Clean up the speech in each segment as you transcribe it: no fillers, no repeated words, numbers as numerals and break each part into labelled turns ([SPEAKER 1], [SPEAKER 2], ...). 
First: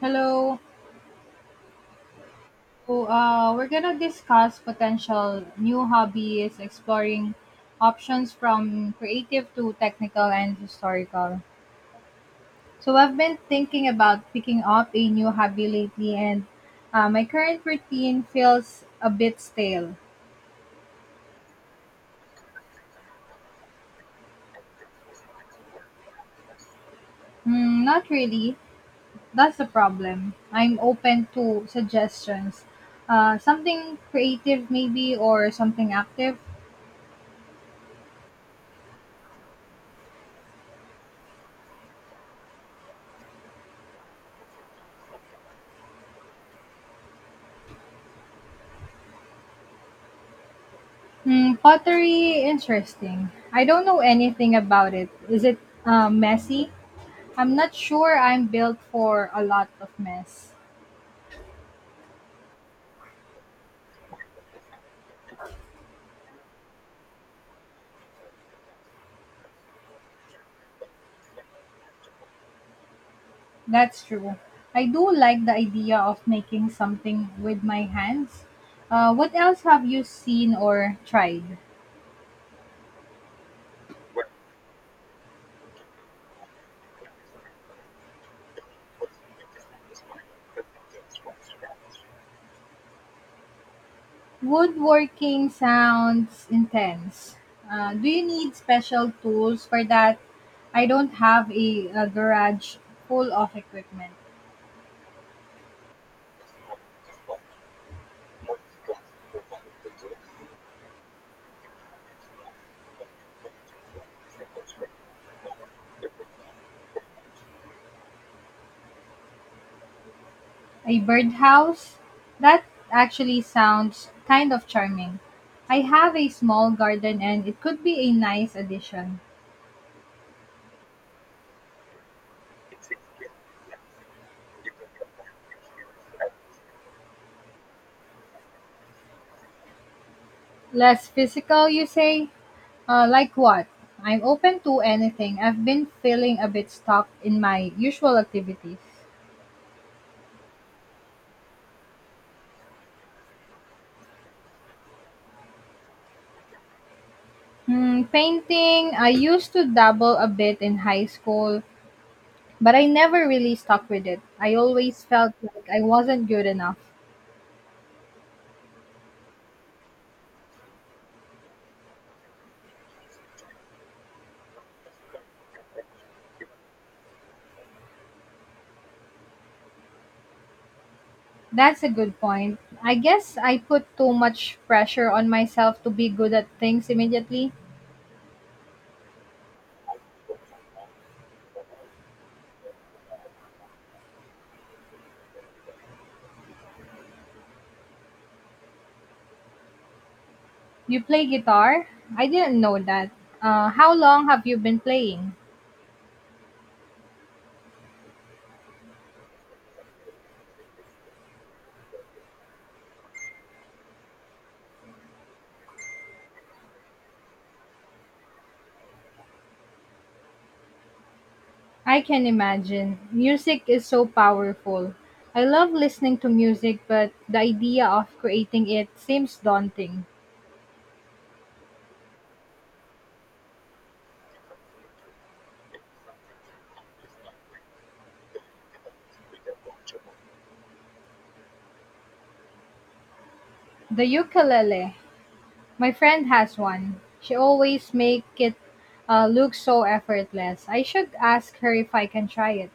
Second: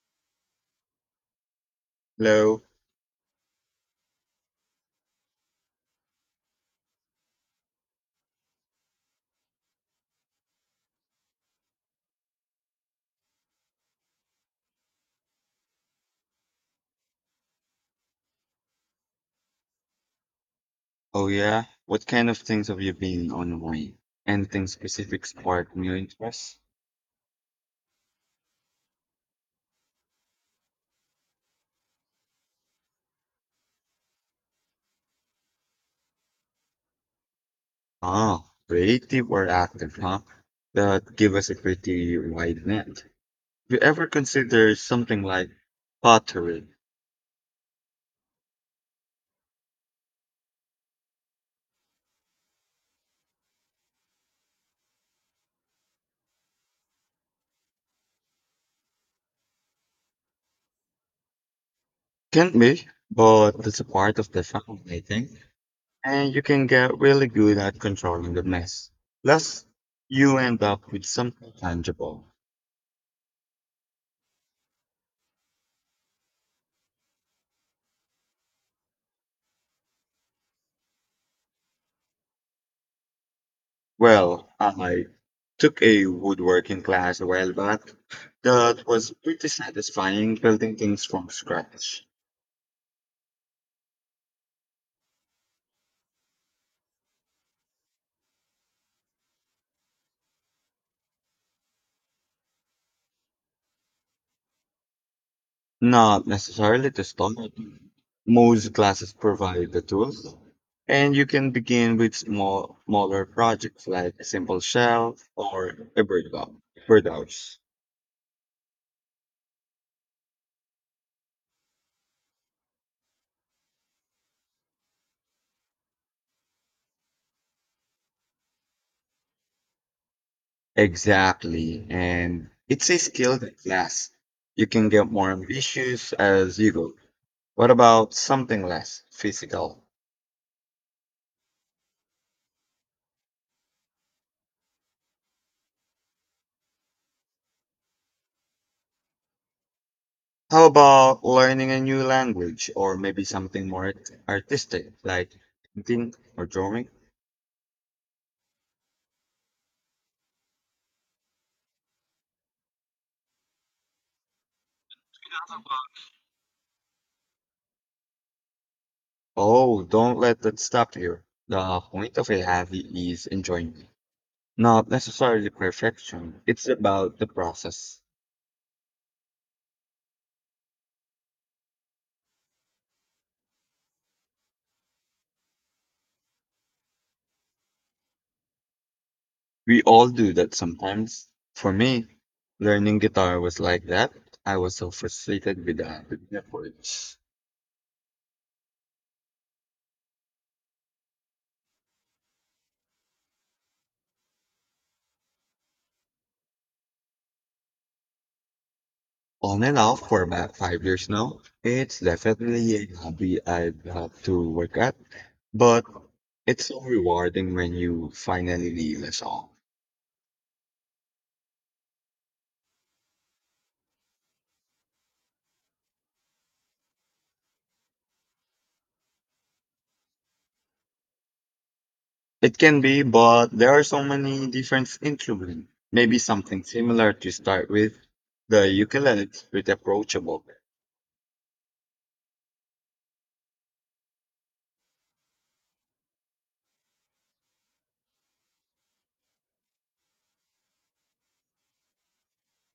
[SPEAKER 1] Hello.
[SPEAKER 2] Hello.
[SPEAKER 1] So we're gonna discuss potential new hobbies, exploring options from creative to technical and historical. So, I've been thinking about picking up a new hobby lately, and my current routine feels a bit stale.
[SPEAKER 2] Oh yeah. What kind of things have you been online? Anything specific spark new interest?
[SPEAKER 1] Hmm, not really. That's the problem. I'm open to suggestions. Something creative, maybe, or something active.
[SPEAKER 2] Ah, creative or active, huh? That give us a pretty wide net. Have you ever consider something like pottery?
[SPEAKER 1] Hmm, pottery, interesting. I don't know anything about it. Is it messy? I'm not sure I'm built for a lot of mess.
[SPEAKER 2] Can be, but it's a part of the fun, I think. And you can get really good at controlling the mess. Plus, you end up with something tangible.
[SPEAKER 1] That's true. I do like the idea of making something with my hands. What else have you seen or tried?
[SPEAKER 2] Well, I took a woodworking class a while back that was pretty satisfying building things from scratch.
[SPEAKER 1] Woodworking sounds intense. Do you need special tools for that? I don't have a garage full of equipment.
[SPEAKER 2] Not necessarily to start. Most classes provide the tools, and you can begin with small, smaller projects like a simple shelf or a birdhouse.
[SPEAKER 1] A birdhouse? That actually sounds kind of charming. I have a small garden and it could be a nice addition.
[SPEAKER 2] Exactly, and it's a skill that lasts. You can get more ambitious as you go. What about something less physical?
[SPEAKER 1] Less physical, you say? Like what? I'm open to anything. I've been feeling a bit stuck in my usual activities.
[SPEAKER 2] How about learning a new language or maybe something more artistic like painting or drawing?
[SPEAKER 1] Hmm, painting, I used to dabble a bit in high school, but I never really stuck with it. I always felt like I wasn't good enough.
[SPEAKER 2] Oh, don't let that stop you. The point of a hobby is enjoyment, not necessarily perfection. It's about the process.
[SPEAKER 1] That's a good point. I guess I put too much pressure on myself to be good at things immediately.
[SPEAKER 2] We all do that sometimes. For me, learning guitar was like that. I was so frustrated with the chords.
[SPEAKER 1] You play guitar? I didn't know that. How long have you been playing?
[SPEAKER 2] On and off for about 5 years now. It's definitely a hobby I'd love to work at, but it's so rewarding when you finally leave us all.
[SPEAKER 1] I can imagine. Music is so powerful. I love listening to music, but the idea of creating it seems daunting.
[SPEAKER 2] It can be, but there are so many different instruments. Maybe something similar to start with. The ukulele is pretty approachable.
[SPEAKER 1] The ukulele. My friend has one. She always make it look so effortless. I should ask her if I can try it.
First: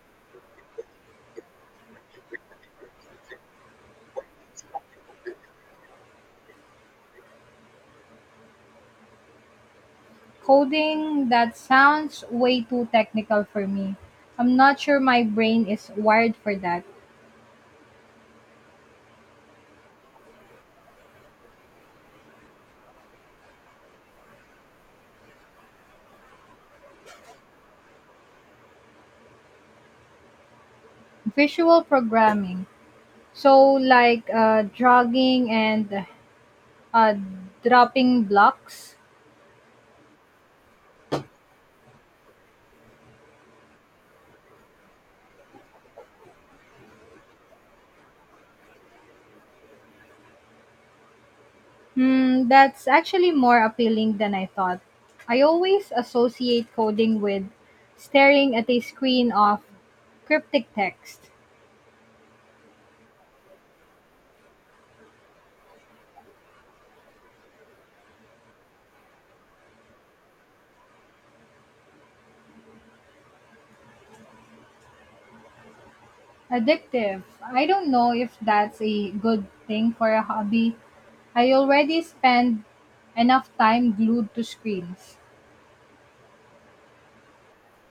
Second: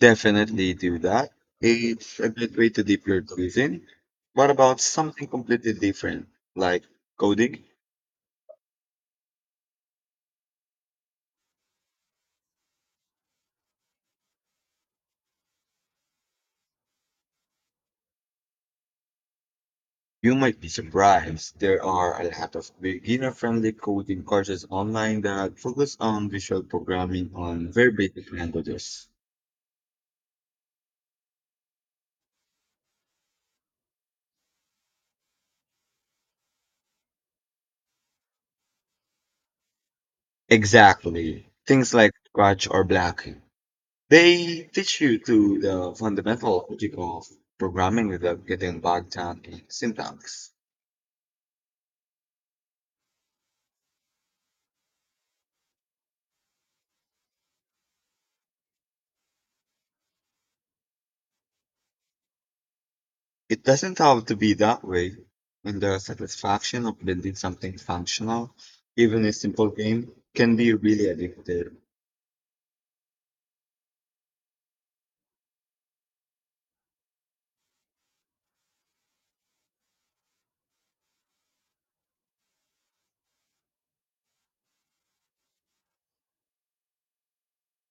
[SPEAKER 2] Definitely do that. It's a good way to dip your toes in. What about something completely different, like coding?
[SPEAKER 1] Coding, that sounds way too technical for me. I'm not sure my brain is wired for that.
[SPEAKER 2] You might be surprised. There are a lot of beginner-friendly coding courses online that focus on visual programming on very basic languages.
[SPEAKER 1] Visual programming. So, like jogging and uh, dropping blocks.
[SPEAKER 2] Exactly. Things like Scratch or Black. They teach you to the fundamental logic of programming without getting bogged down in syntax.
[SPEAKER 1] Hmm, that's actually more appealing than I thought. I always associate coding with staring at a screen of cryptic text.
[SPEAKER 2] It doesn't have to be that way, and the satisfaction of building something functional, even a simple game, can be really addictive.
[SPEAKER 1] Addictive. I don't know if that's a good thing for a hobby. I already spend enough time glued to screens.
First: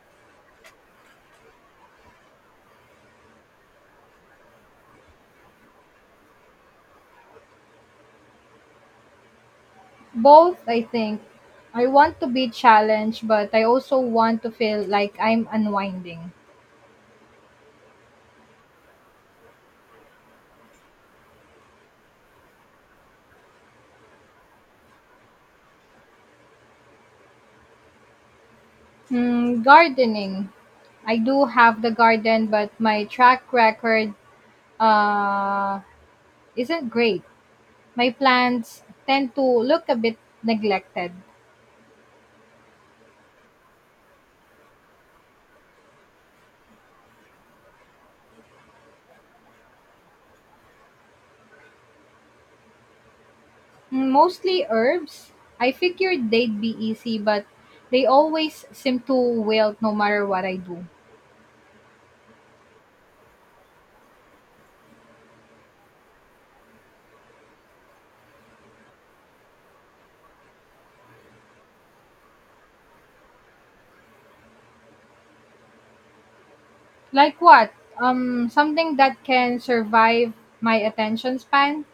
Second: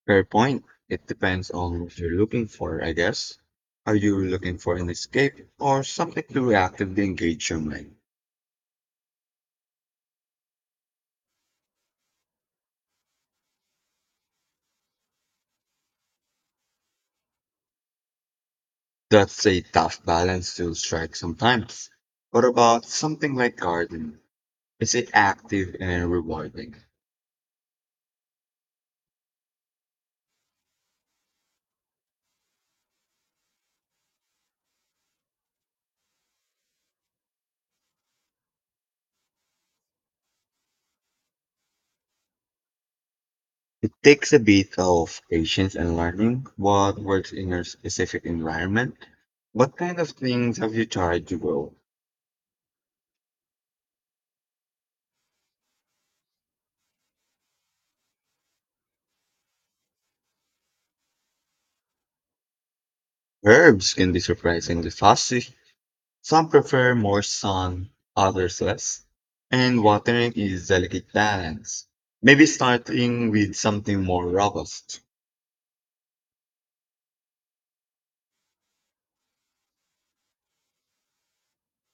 [SPEAKER 2] Fair point. It depends on what you're looking for, I guess. Are you looking for an escape or something to actively engage your mind?
[SPEAKER 1] Both, I think. I want to be challenged, but I also want to feel like I'm unwinding.
[SPEAKER 2] That's a tough balance to strike sometimes. What about something like gardening? Is it active and rewarding?
[SPEAKER 1] Hmm, gardening. I do have the garden, but my track record uh, isn't great. My plants tend to look a bit neglected.
[SPEAKER 2] It takes a bit of patience and learning what works in your specific environment. What kind of things have you tried to grow?
[SPEAKER 1] Mm, mostly herbs. I figured they'd be easy, but they always seem to wilt no matter what I do.
[SPEAKER 2] Herbs can be surprisingly fast. Some prefer more sun, others less, and watering is delicate balance. Maybe starting with something more robust.
[SPEAKER 1] Like what? Something that can survive my attention span?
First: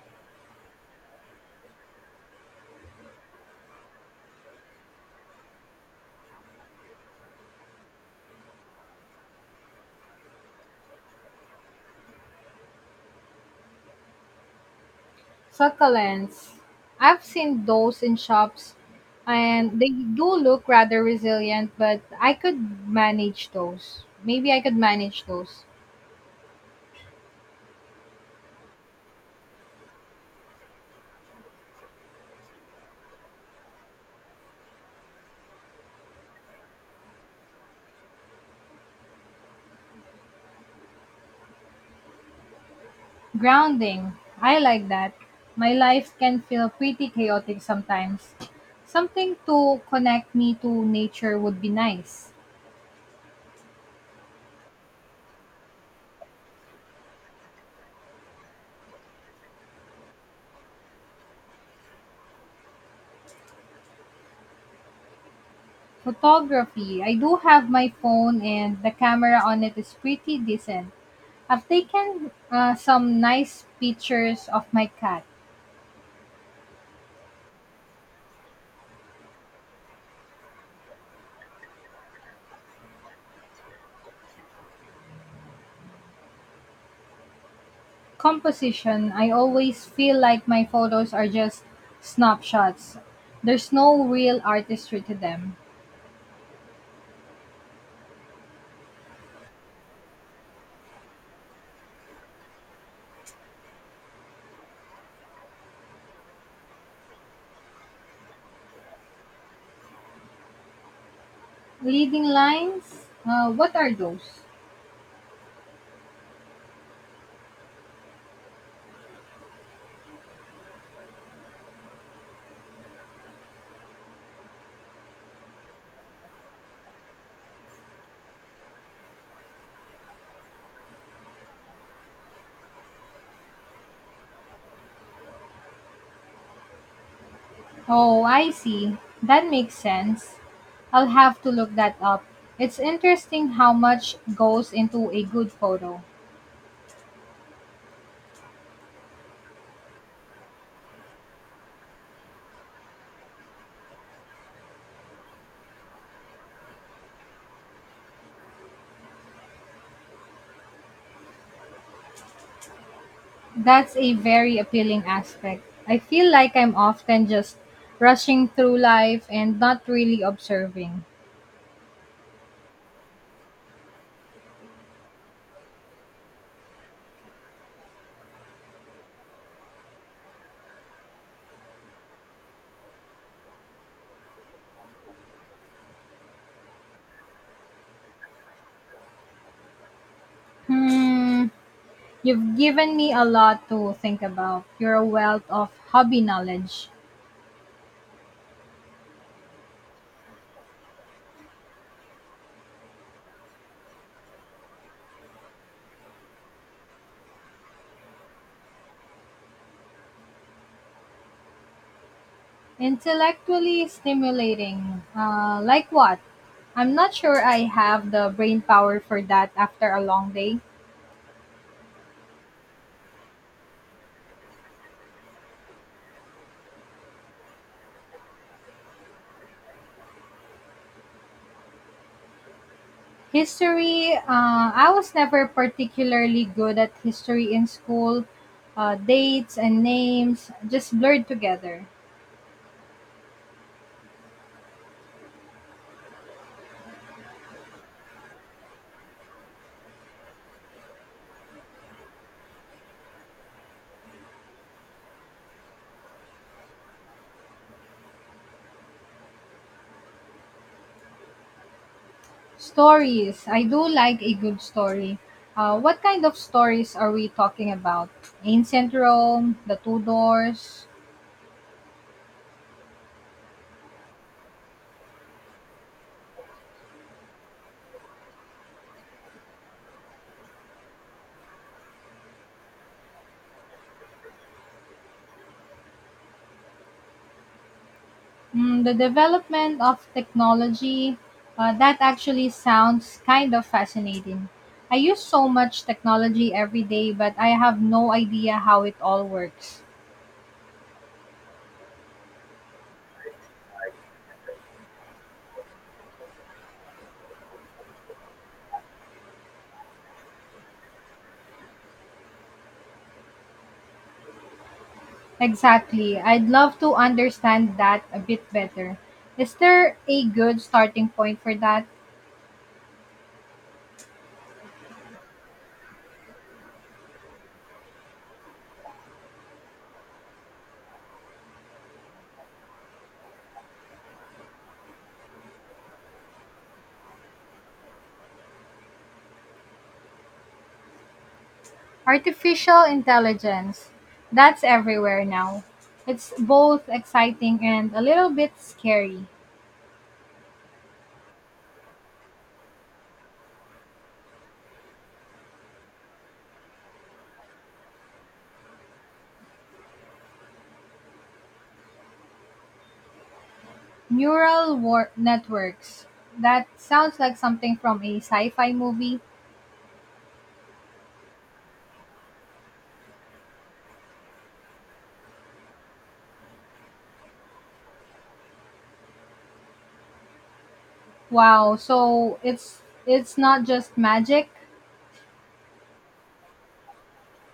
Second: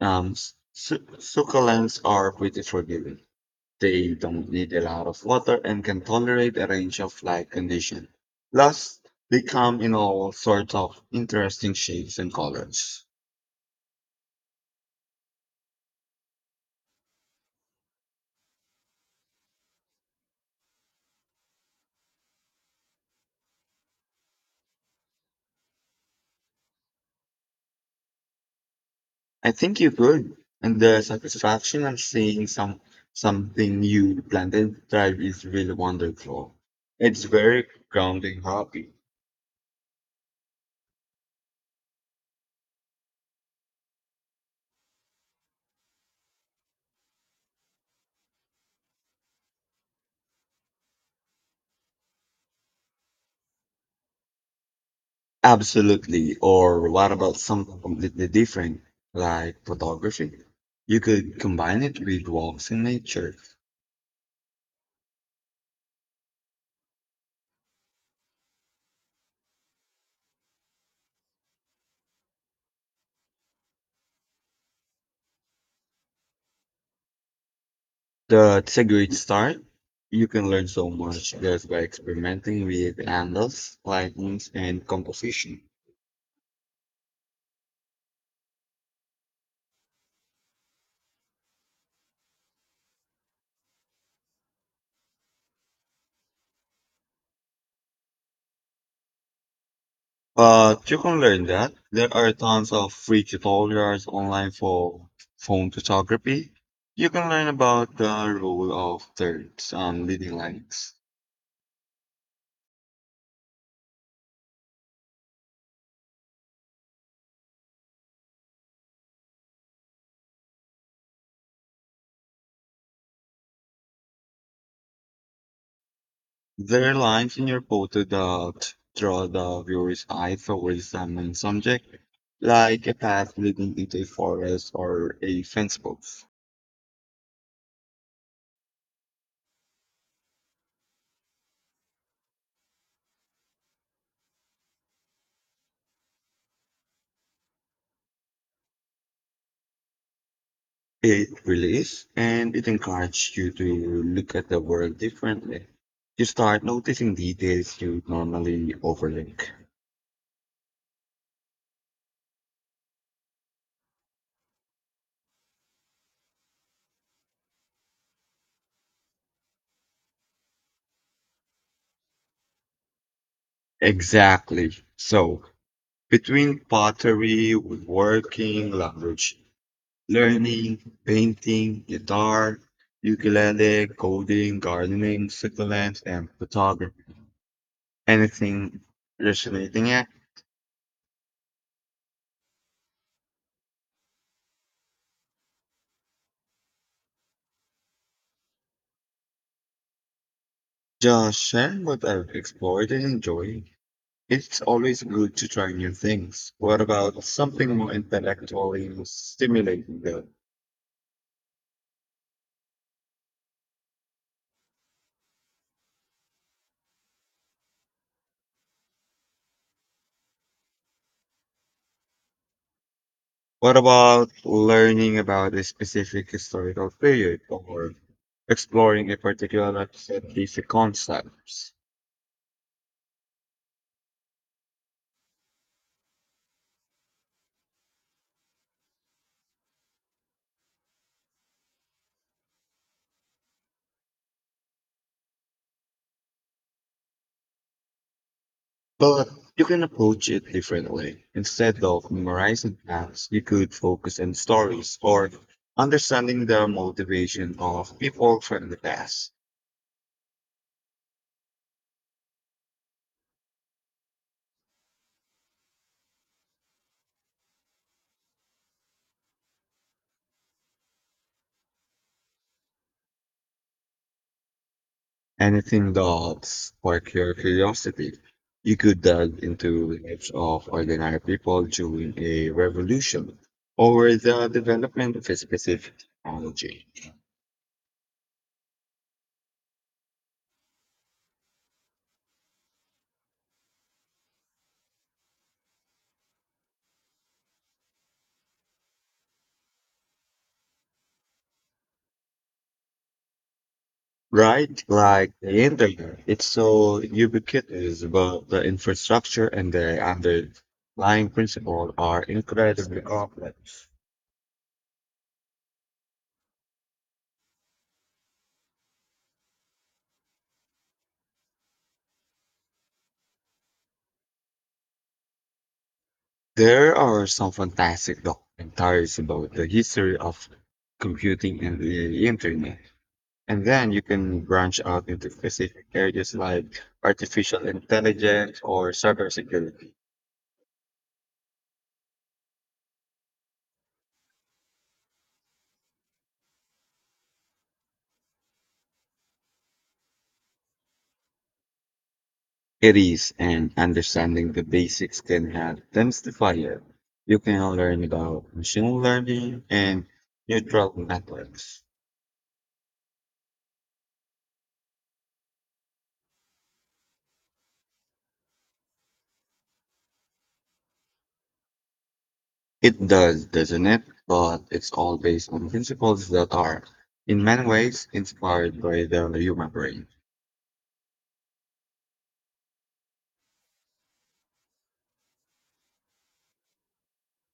[SPEAKER 2] Um, succulents are pretty forgiving. They don't need a lot of water and can tolerate a range of light conditions. Plus, they come in all sorts of interesting shapes and colors.
[SPEAKER 1] Succulents. I've seen those in shops, and they do look rather resilient, but I could manage those. Maybe I could manage those.
[SPEAKER 2] I think you could, and the satisfaction of seeing something you planted thrive is really wonderful. It's very grounding hobby.
[SPEAKER 1] Grounding. I like that. My life can feel pretty chaotic sometimes. Something to connect me to nature would be nice.
[SPEAKER 2] Absolutely. Or what about something completely different, like photography? You could combine it with walks in nature.
[SPEAKER 1] Photography. I do have my phone and the camera on it is pretty decent. I've taken some nice pictures of my cat.
[SPEAKER 2] That's a great start. You can learn so much just by experimenting with angles, lightings, and composition.
[SPEAKER 1] Composition. I always feel like my photos are just snapshots. There's no real artistry to them.
[SPEAKER 2] But you can learn that. There are tons of free tutorials online for phone photography. You can learn about the role of thirds and leading lines.
[SPEAKER 1] Leading lines. What are those?
[SPEAKER 2] There are lines in your photo that draw the viewer's eye towards the main subject, like a path leading into a forest or a fence post.
[SPEAKER 1] Oh, I see. That makes sense. I'll have to look that up. It's interesting how much goes into a good photo.
[SPEAKER 2] It relates and it encourages you to look at the world differently. You start noticing details you normally overlook.
[SPEAKER 1] That's a very appealing aspect. I feel like I'm often just rushing through life and not really observing.
[SPEAKER 2] Exactly. So, between pottery, woodworking, language learning, painting, guitar, ukulele, coding, gardening, succulents, and photography, anything resonating at,
[SPEAKER 1] Hmm, you've given me a lot to think about. You're a wealth of hobby knowledge.
[SPEAKER 2] just share what I've explored and enjoyed. It's always good to try new things. What about something more intellectually stimulating though?
[SPEAKER 1] Intellectually stimulating. Like what? I'm not sure I have the brain power for that after a long day.
[SPEAKER 2] What about learning about a specific historical period or exploring a particular set concept?
[SPEAKER 1] History, I was never particularly good at history in school. Dates and names just blurred together.
[SPEAKER 2] But you can approach it differently. Instead of memorizing facts, you could focus on stories or understanding the motivation of people from the past.
[SPEAKER 1] Stories, I do like a good story. What kind of stories are we talking about? Ancient Rome, the Tudors,
[SPEAKER 2] Anything that spark your curiosity. You could delve into the lives of ordinary people during a revolution or the development of a specific technology.
[SPEAKER 1] mm, the development of technology, that actually sounds kind of fascinating. I use so much technology every day, but I have no idea how it all works.
[SPEAKER 2] Right, like the internet, it's so ubiquitous, but the infrastructure and the underlying principle are incredibly complex.
[SPEAKER 1] Exactly. I'd love to understand that a bit better. Is there a good starting point for that?
[SPEAKER 2] There are some fantastic documentaries about the history of computing and the internet, and then you can branch out into specific areas like artificial intelligence or cybersecurity.
[SPEAKER 1] Artificial intelligence. That's everywhere now. It's both exciting and a little bit scary.
[SPEAKER 2] It is, and understanding the basics can help demystify it. You can learn about machine learning and neural networks.
[SPEAKER 1] Networks. That sounds like something from a sci-fi movie.
[SPEAKER 2] It does, doesn't it? But it's all based on principles that are, in many ways, inspired by the human brain.
[SPEAKER 1] Wow, so it's not just magic.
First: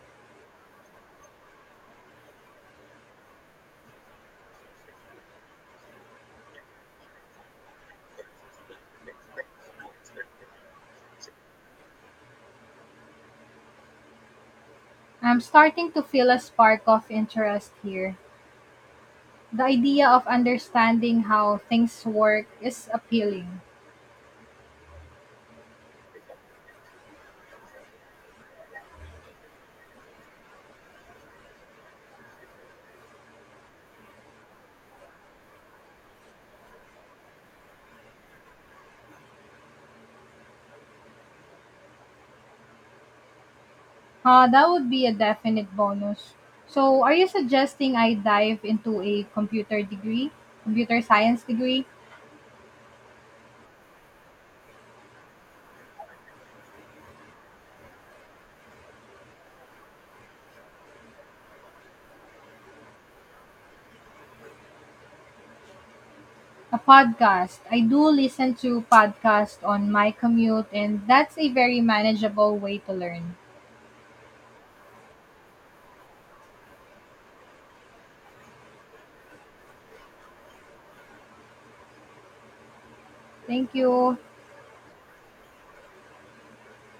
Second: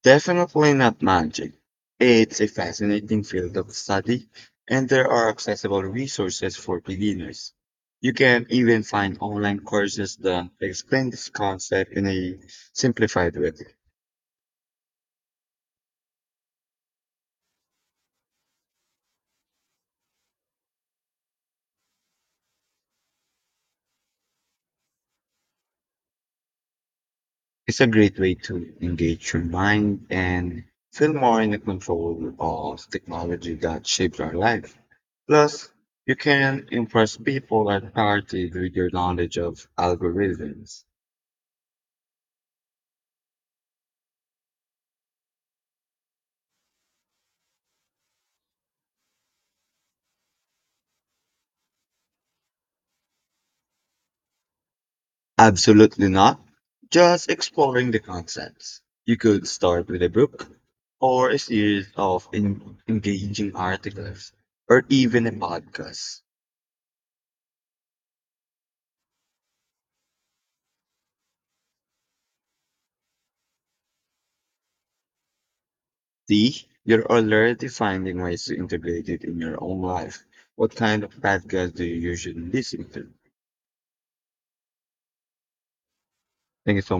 [SPEAKER 2] Definitely not magic. It's a fascinating field of study, and there are accessible resources for beginners. You can even find online courses that explain this concept in a simplified way.
[SPEAKER 1] I'm starting to feel a spark of interest here. The idea of understanding how things work is appealing.
[SPEAKER 2] It's a great way to engage your mind and feel more in the control of technology that shapes our life. Plus, you can impress people at parties with your knowledge of algorithms.
[SPEAKER 1] That would be a definite bonus. So, are you suggesting I dive into computer science degree?
[SPEAKER 2] Absolutely not. Just exploring the concepts. You could start with a book, or a series of engaging articles, or even a podcast.
[SPEAKER 1] A podcast. I do listen to podcasts on my commute and that's a very manageable way to learn.
[SPEAKER 2] See, you're already finding ways to integrate it in your own life. What kind of podcast do you usually listen to?
[SPEAKER 1] Thank you.
[SPEAKER 2] Thank you so